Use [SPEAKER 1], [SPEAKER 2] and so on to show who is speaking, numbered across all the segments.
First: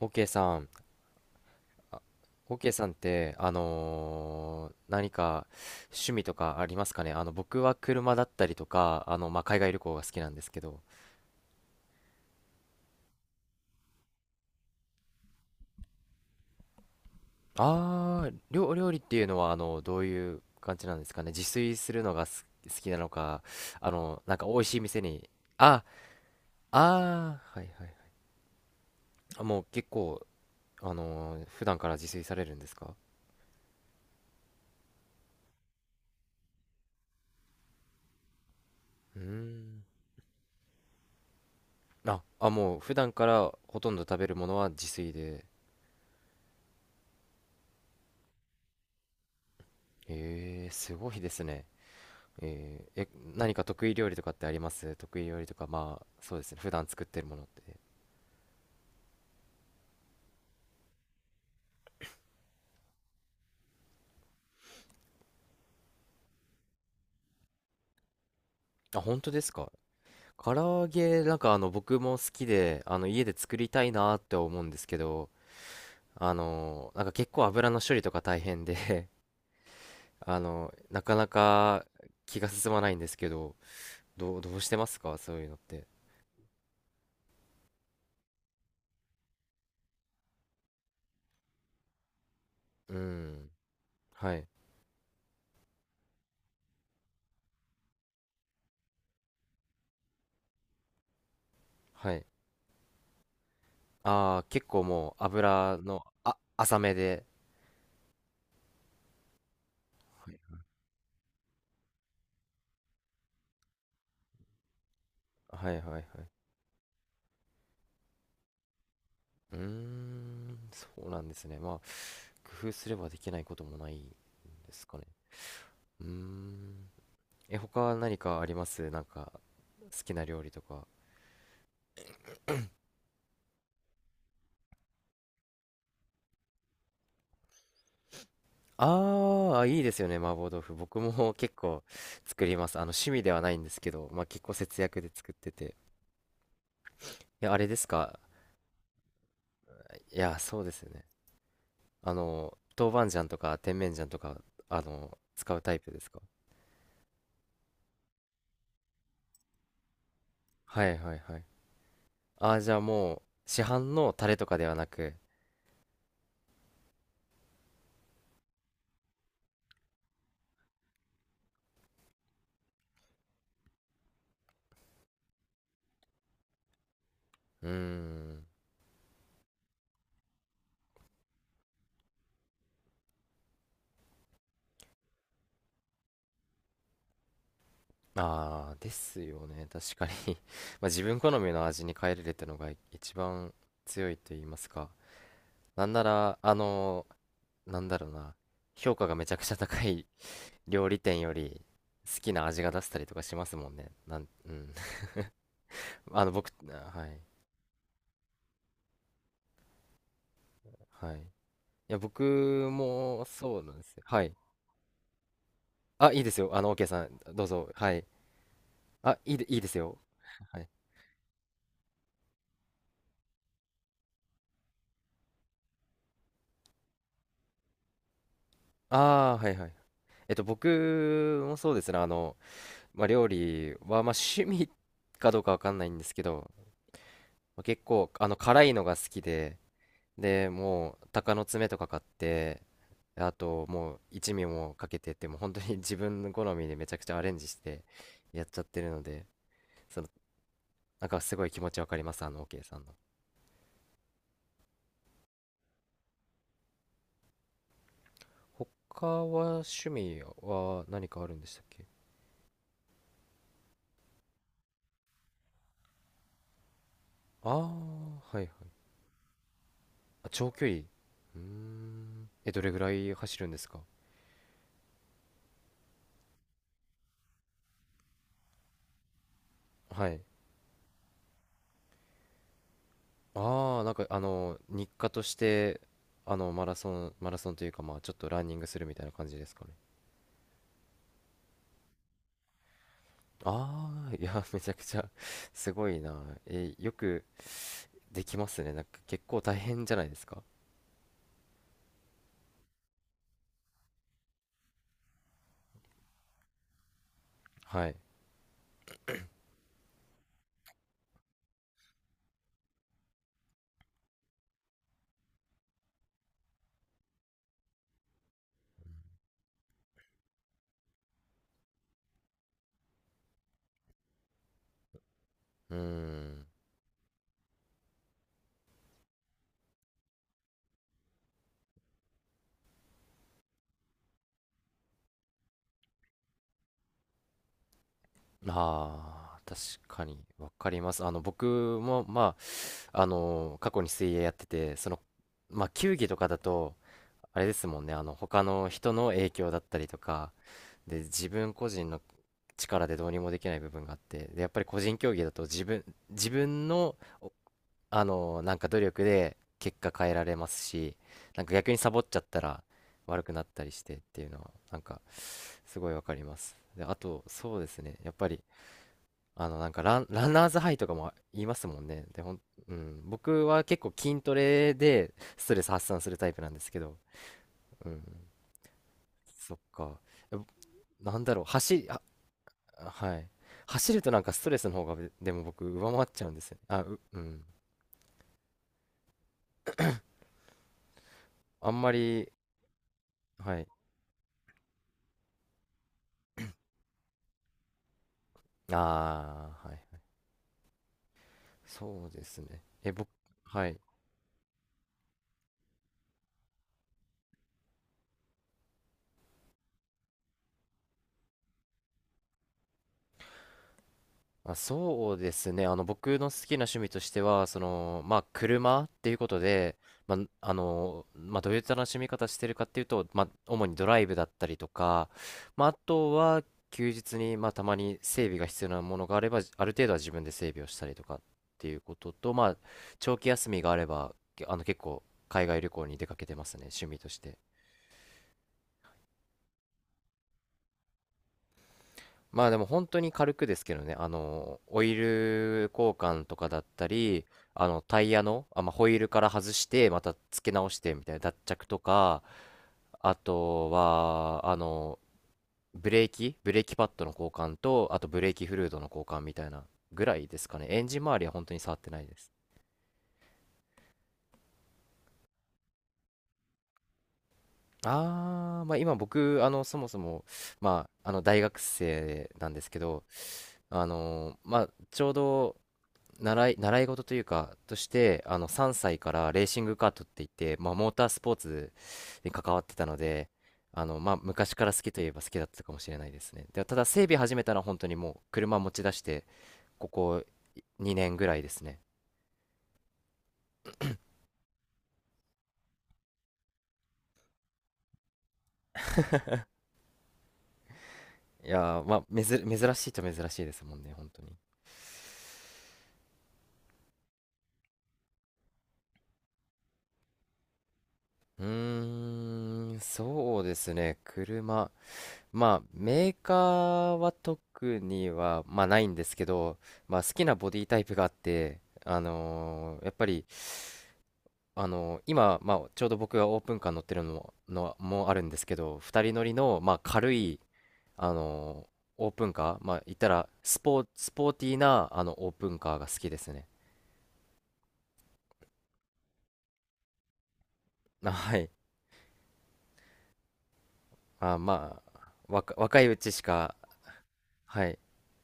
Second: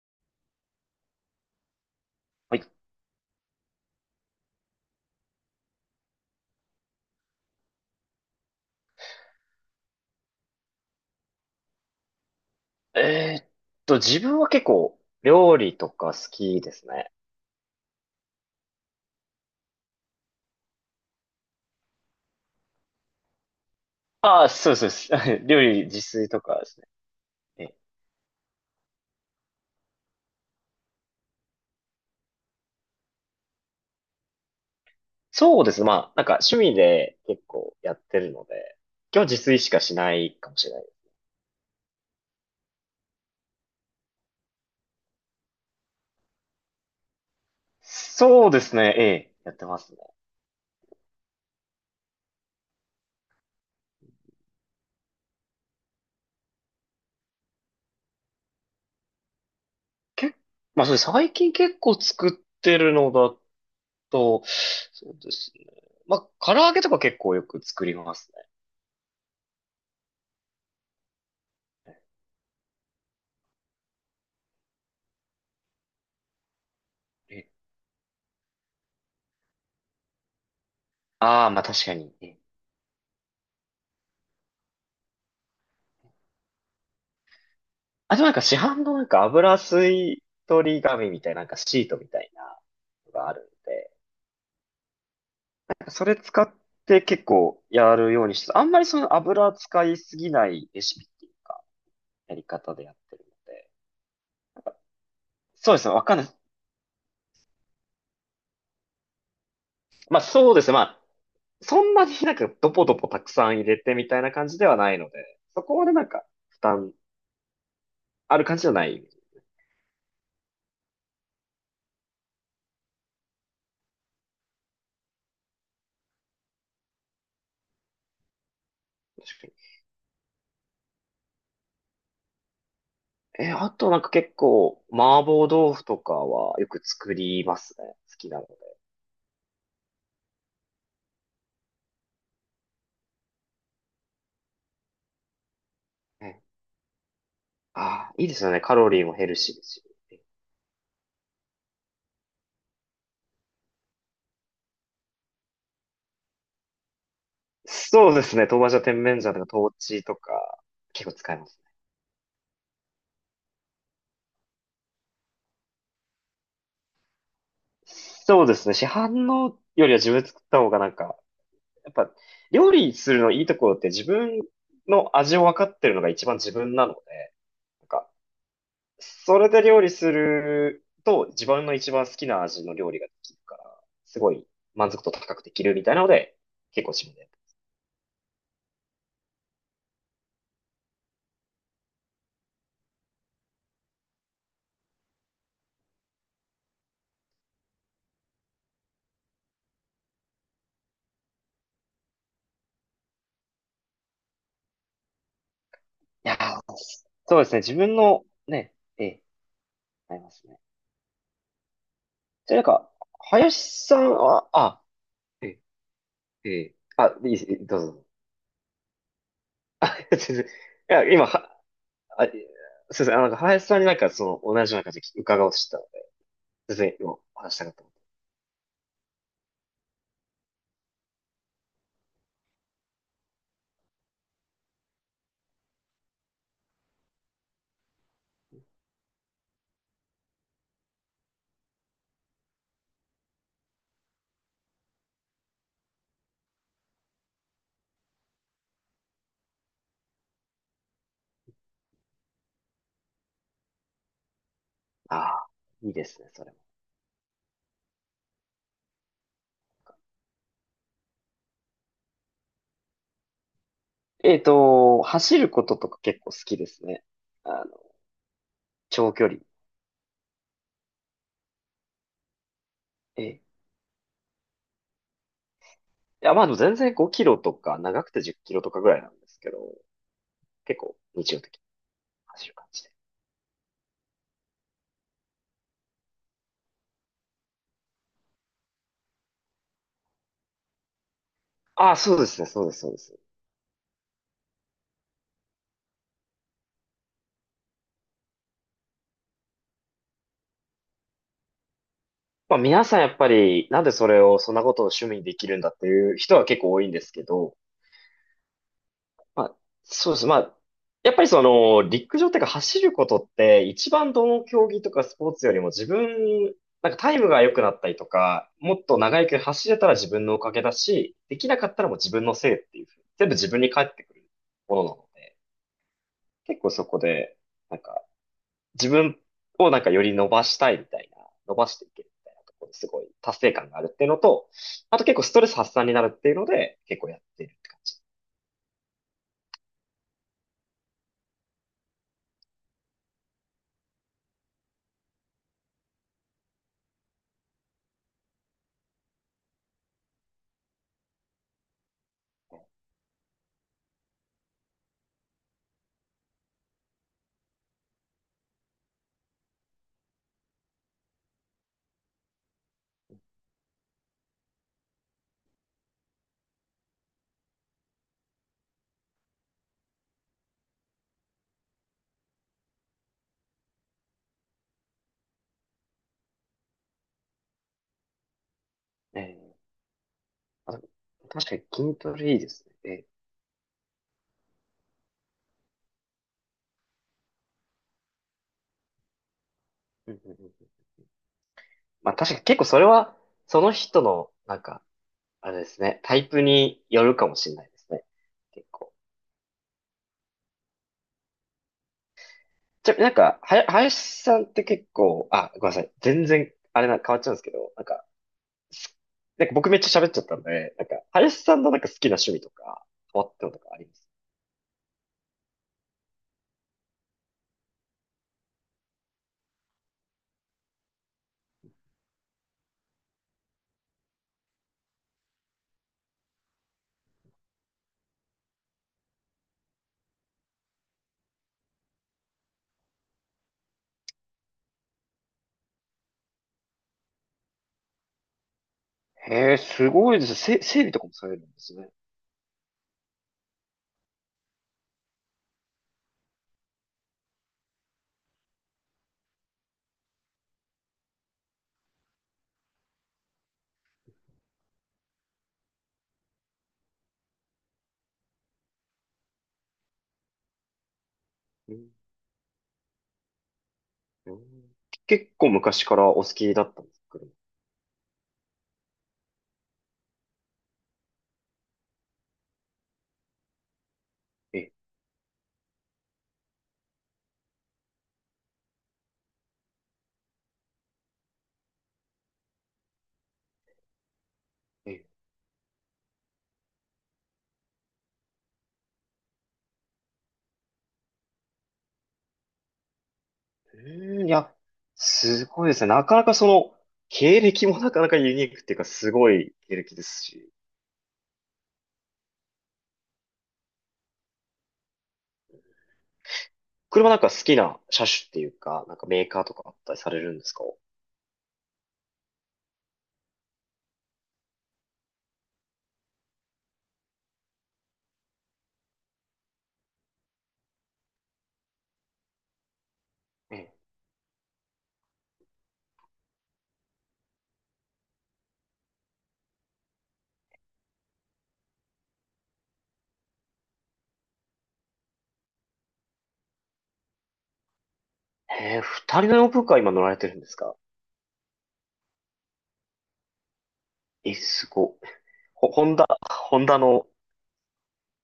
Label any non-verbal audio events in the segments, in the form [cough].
[SPEAKER 1] オーケさん、あオ
[SPEAKER 2] は
[SPEAKER 1] ー
[SPEAKER 2] い。
[SPEAKER 1] ケさんって、何か趣味とかありますかね。僕は車だったりとか、海外旅行が好きなんですけど。
[SPEAKER 2] えーっ自分は結構料理とか好きですね。
[SPEAKER 1] 料理っていうのは、どういう感じなんですかね。自炊するのが好きなのか、なん
[SPEAKER 2] あ
[SPEAKER 1] か
[SPEAKER 2] あ、
[SPEAKER 1] 美味
[SPEAKER 2] そう
[SPEAKER 1] しい
[SPEAKER 2] で
[SPEAKER 1] 店
[SPEAKER 2] す、そう
[SPEAKER 1] に。
[SPEAKER 2] です。[laughs] 料
[SPEAKER 1] あ、
[SPEAKER 2] 理自炊とかですね。
[SPEAKER 1] はい
[SPEAKER 2] え
[SPEAKER 1] はいはい。もう結構、普段から自炊されるんですか？
[SPEAKER 2] そうですね。まあ、なんか趣味で結構やってるので、
[SPEAKER 1] うー
[SPEAKER 2] 今日自炊しか
[SPEAKER 1] ん。
[SPEAKER 2] しないかもしれない。
[SPEAKER 1] もう普段からほとんど食べるものは自炊で。
[SPEAKER 2] そうですね。ええ、やってますね。
[SPEAKER 1] すごいですね。えー、え、何か得意料理とかってあります？得意料理とか、そうですね。普段作ってるものって。
[SPEAKER 2] 結まあ、それ最近結構作ってるのだと、そうですね。まあ、唐揚げとか結構よく作りますね。
[SPEAKER 1] 本当ですか？唐揚げ、なんか僕も好きで、家で作りたいなって思うんですけど、なんか結
[SPEAKER 2] え
[SPEAKER 1] 構
[SPEAKER 2] え。
[SPEAKER 1] 油の処理とか大変で、 [laughs] なかな
[SPEAKER 2] ああ、まあ確
[SPEAKER 1] か
[SPEAKER 2] かに。ええ。
[SPEAKER 1] 気が進まないんですけど、どうしてますかそういうのって？
[SPEAKER 2] あ、でもなんか市販のなんか油吸い取り紙みたいな、なんかシートみたいな
[SPEAKER 1] う
[SPEAKER 2] のがあるん
[SPEAKER 1] ん。
[SPEAKER 2] で、
[SPEAKER 1] はい。
[SPEAKER 2] なんかそれ使って結構やるようにして、あんまりその油使いすぎないレシピっていうか、
[SPEAKER 1] はい。
[SPEAKER 2] やり方でやってるので。
[SPEAKER 1] ああ、結構もう
[SPEAKER 2] そう
[SPEAKER 1] 油
[SPEAKER 2] ですね、わ
[SPEAKER 1] の、
[SPEAKER 2] かんない。
[SPEAKER 1] 浅めで。
[SPEAKER 2] まあ
[SPEAKER 1] はい
[SPEAKER 2] そうですね、まあ、そんなになんかドポドポたくさん入れてみたいな感じではないので、そ
[SPEAKER 1] は
[SPEAKER 2] こ
[SPEAKER 1] い
[SPEAKER 2] ま
[SPEAKER 1] は
[SPEAKER 2] でな
[SPEAKER 1] い
[SPEAKER 2] ん
[SPEAKER 1] は
[SPEAKER 2] か
[SPEAKER 1] い。
[SPEAKER 2] 負担ある感じじゃない。
[SPEAKER 1] うーん、そうなんですね。工夫すればできないこともないんですかね。うーん。他何かあります？なんか、
[SPEAKER 2] 確かに。
[SPEAKER 1] 好きな料理とか。
[SPEAKER 2] あとなんか結構麻婆豆腐とかはよく作りますね。好きなので。
[SPEAKER 1] ああ、いいですよね、麻婆豆腐。僕も [laughs] 結構作ります。趣味ではないんですけど、結構節約で作ってて。いや、あれです
[SPEAKER 2] ああ、
[SPEAKER 1] か？
[SPEAKER 2] いいですよね。カロリーもヘルシーですし。
[SPEAKER 1] いや、そうですよね。豆板醤とか甜麺醤とか、使うタイプですか？
[SPEAKER 2] そうですね。豆板醤、甜麺醤とか、豆豉とか。
[SPEAKER 1] はい
[SPEAKER 2] 結構
[SPEAKER 1] はい
[SPEAKER 2] 使
[SPEAKER 1] は
[SPEAKER 2] え
[SPEAKER 1] い。
[SPEAKER 2] ます。
[SPEAKER 1] ああ、じゃあもう、市販のタレとかではなく。
[SPEAKER 2] そうですね。市販のよりは自分で作った方がなんか、やっぱ、料理するのいいところって自分の味を分かってるのが一番自分なので、
[SPEAKER 1] うー
[SPEAKER 2] なんか、
[SPEAKER 1] ん。
[SPEAKER 2] それで料理すると自分の一番好きな味の料理ができるから、すごい満足度高くできるみたいなので、結構自分で。
[SPEAKER 1] ああ、ですよね。確かに。 [laughs] 自分好みの味に変えれるってのが一番強いと言いますか。なんなら、あのーなんだろうな。評価がめちゃくちゃ高い [laughs] 料理店より好きな味が出せたりとかしますもんね。うん。[laughs]
[SPEAKER 2] いや
[SPEAKER 1] 僕、
[SPEAKER 2] ー、
[SPEAKER 1] はい。
[SPEAKER 2] そうですね。自分のね、ええ、ありますね。
[SPEAKER 1] はい。いや、僕
[SPEAKER 2] じゃあなんか、
[SPEAKER 1] もそうなんで
[SPEAKER 2] 林
[SPEAKER 1] す
[SPEAKER 2] さ
[SPEAKER 1] よ。
[SPEAKER 2] ん
[SPEAKER 1] はい。
[SPEAKER 2] は、あ、ええ、
[SPEAKER 1] いいですよ。OK さん、
[SPEAKER 2] あ、いいで
[SPEAKER 1] どう
[SPEAKER 2] す、
[SPEAKER 1] ぞ。
[SPEAKER 2] どう
[SPEAKER 1] はい。
[SPEAKER 2] ぞ。
[SPEAKER 1] いいです
[SPEAKER 2] [laughs] あ、
[SPEAKER 1] よ。
[SPEAKER 2] 全然。い
[SPEAKER 1] はい。
[SPEAKER 2] や、今、は、あ、すいません、あ、なんか林さんになんかその、同じような感じで伺おうとしてたので、全然今、お話したかった。
[SPEAKER 1] ああ、はいはい。僕もそうですね。料理は、趣味かどうかわかんないんですけど、結構、辛いのが好きで、で、もう、鷹の爪とか買って、あと、もう、一味もかけてって、もう本当に [laughs] 自分の好みでめちゃくちゃアレンジしてやっちゃってるので、その、なんかすごい気持ちわかります、OK さんの。
[SPEAKER 2] ああ、いいですね、それも。
[SPEAKER 1] 他は趣味は何かあるんでしたっけ？
[SPEAKER 2] 走ることとか結構好きですね。
[SPEAKER 1] ああ
[SPEAKER 2] あの、
[SPEAKER 1] はいはい。
[SPEAKER 2] 長距離。
[SPEAKER 1] 長距離。うーん。どれぐらい
[SPEAKER 2] え
[SPEAKER 1] 走
[SPEAKER 2] え。
[SPEAKER 1] るんですか？
[SPEAKER 2] いや、まあでも全然5キロとか、長くて10キロとかぐらいなんですけど、
[SPEAKER 1] はい。
[SPEAKER 2] 結構日常的に走る感じで。
[SPEAKER 1] ああ、なんか日課として、マラソンというか、ちょっとランニングするみたいな感じですかね。
[SPEAKER 2] ああ、そうですね、そうです、そうです。
[SPEAKER 1] ああ、いや、めちゃくちゃ [laughs] すごいな。よくできますね。なんか結構大変じゃないですか？
[SPEAKER 2] まあ、皆さんやっぱり、なんでそれを、そんなことを趣味にできるんだっていう人は結構多いんですけど、
[SPEAKER 1] はい。
[SPEAKER 2] まあ、そうです。まあ、やっぱりその、陸上っていうか走ることって、一番どの競技とかスポーツよりも自分、なんかタイムが良くなったりとか、もっと長い距離走れたら自分のおかげだし、できなかったらもう自分のせいっていうふうに、全部自分に返ってくるものなので、
[SPEAKER 1] うーん。
[SPEAKER 2] 結構そこで、なんか自分をなんかより伸ばしたいみたいな、伸ばしていけるみたいなところですごい達成感があるっていうのと、あと結構ストレス発散になるっていうので、結構やってるって感じ。
[SPEAKER 1] ああ、確かに、わかります。僕も、過去に水泳やってて、その、球技とかだと、あれですもんね、他の人の影響だったりとか、で、自分個人の力でどうにもできない部分があって、でやっぱり個人競技だと自分のなんか努力で結果変えられますし、なんか逆にサボっちゃったら悪くなったりしてっていうのはなんかすごいわかります。で、あとそうですね、やっぱりなんかランナーズハイとかも言いますもんね。でうん、僕は結構筋トレでストレス発散するタイプなんですけど、うん、
[SPEAKER 2] え
[SPEAKER 1] そっ
[SPEAKER 2] え。
[SPEAKER 1] か。え
[SPEAKER 2] あ、
[SPEAKER 1] なんだろう
[SPEAKER 2] 確かに筋トレいいですね。ええ。
[SPEAKER 1] はい。走るとなんかストレスの方がでも僕上回っちゃうんですよね。うん。
[SPEAKER 2] うん、うん、うん、うん。
[SPEAKER 1] あんま
[SPEAKER 2] まあ
[SPEAKER 1] り、
[SPEAKER 2] 確かに結構それは、
[SPEAKER 1] は
[SPEAKER 2] そ
[SPEAKER 1] い。
[SPEAKER 2] の人の、なんか、あれですね、タイプによるかもしれないですね。結構。
[SPEAKER 1] ああ、はい。そうですね。
[SPEAKER 2] じゃ、
[SPEAKER 1] 僕、
[SPEAKER 2] なんか、
[SPEAKER 1] はい。
[SPEAKER 2] 林さんって結構、あ、ごめんなさい。全然、あれな、変わっちゃうんですけど、なんか、すなんか僕めっちゃ喋っちゃったんで、なんか、林さんのなんか好きな趣味とか、変わったのとかあります？
[SPEAKER 1] そうですね。僕の好きな趣味としては、その、車っていうことで、まあ、どういった楽しみ方してるかっていうと、主にドライブだったりとか、あとは、休日に、たまに整備が必要なものがあれば、ある程度は自分で整備をしたりとかっていうことと、長期休みがあれば、結構、海外旅行に出かけてますね、趣味として。
[SPEAKER 2] へえ、すごいですね。整備とかもされるんですね。
[SPEAKER 1] でも本当に軽くですけどね、オイル交換とかだったり、タイヤの、ホイールから外して、また付け直してみたいな脱着とか、あとは、ブレーキパッドの交換と、あとブレーキフルードの交換みたいなぐらいですかね。エンジン周りは本当に
[SPEAKER 2] う
[SPEAKER 1] 触っ
[SPEAKER 2] ん、
[SPEAKER 1] てないです。
[SPEAKER 2] うん。結構昔からお好きだったんですか、車？
[SPEAKER 1] 今僕、そもそも、大学生なんですけど、
[SPEAKER 2] え、
[SPEAKER 1] ちょうど、習い事というか、として、3歳からレーシングカートって言って、モータースポーツに関わってたので、昔から好きと
[SPEAKER 2] え、
[SPEAKER 1] いえば好きだったかもしれないですね。で、ただ、整備始めたのは本当にもう、車持ち出して、ここ2年ぐらいですね。
[SPEAKER 2] うん。いや、すごいですね。なかなかその、経歴もなかなかユニークっていうか、すごい経歴ですし。
[SPEAKER 1] いやー、まあ、めず、珍しいと珍しいですもんね、本当に。
[SPEAKER 2] 車、なんか好きな車種っていうか、なんかメーカーとかあったりされるんですか？
[SPEAKER 1] うーん、そうですね、車。メーカーは特には、ないんですけど、好きなボディタイプがあって、あのーやっぱり、
[SPEAKER 2] ええ。
[SPEAKER 1] あのー今、ちょうど僕がオープンカー乗ってるのも、のもあるんですけど、2人乗りの、軽い、あのーオープンカー、言ったらスポーティーな、オープンカーが好きですね。
[SPEAKER 2] へえ、二人のオープンカー今乗られてるんですか？
[SPEAKER 1] はい。あ、
[SPEAKER 2] す
[SPEAKER 1] ま
[SPEAKER 2] ごい。
[SPEAKER 1] あ、若
[SPEAKER 2] ホ
[SPEAKER 1] いう
[SPEAKER 2] ンダ、
[SPEAKER 1] ちしか、
[SPEAKER 2] ホンダの。
[SPEAKER 1] はい。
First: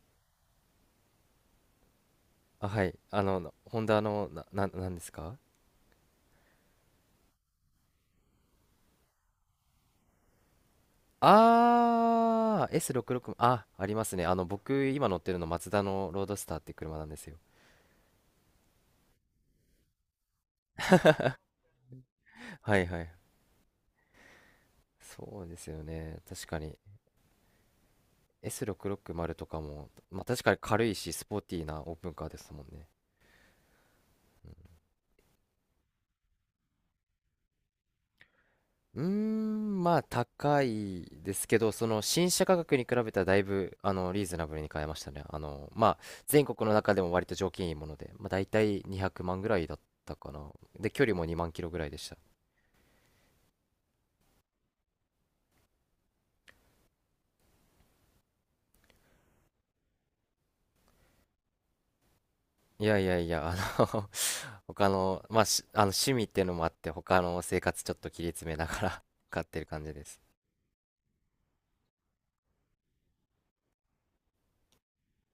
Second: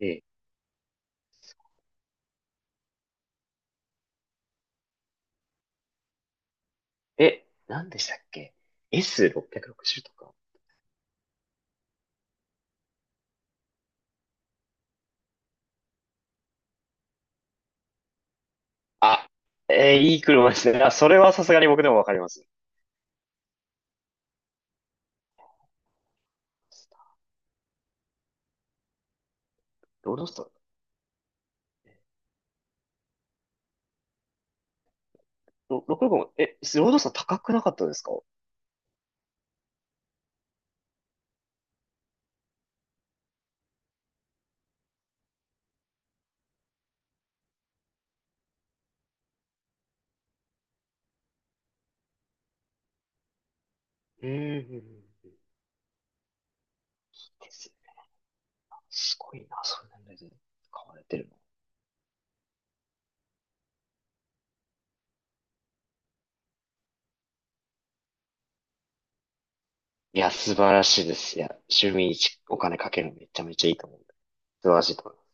[SPEAKER 2] え
[SPEAKER 1] はい。ホンダの、なんですか？
[SPEAKER 2] え、何でしたっけ？ S660 とか。
[SPEAKER 1] S66、ありますね。僕、今乗ってるの、マツダのロードスターって車なんですよ。
[SPEAKER 2] あ、いい車ですね。あ、それはさすがに僕でもわかります。
[SPEAKER 1] はいはい。そうですよね。確かに。S660 とかも、
[SPEAKER 2] ロードスタ
[SPEAKER 1] 確
[SPEAKER 2] ー、
[SPEAKER 1] かに軽いし、スポーティーなオープンカーですもんね。
[SPEAKER 2] 665、ロードスター高くなかったですか？
[SPEAKER 1] うーん、高いですけど、その新車価格に比べたらだいぶ、リーズナブルに買えましたね。全国の中でも割と条件いいもので、大体200万ぐらいだったかな。で、距離も2万キロぐらいでした。
[SPEAKER 2] うん、うん、うん。いいですね。すごいな、そんなので買われてるの。
[SPEAKER 1] いやいやいや、の [laughs] 他の、あの趣味っていうのもあって、他の生活ちょっと切り詰めながら [laughs] 買ってる感じで
[SPEAKER 2] い
[SPEAKER 1] す。
[SPEAKER 2] や、素晴らしいです。いや、趣味にお金かけるのめちゃめちゃいいと思う。素晴らしいと思います。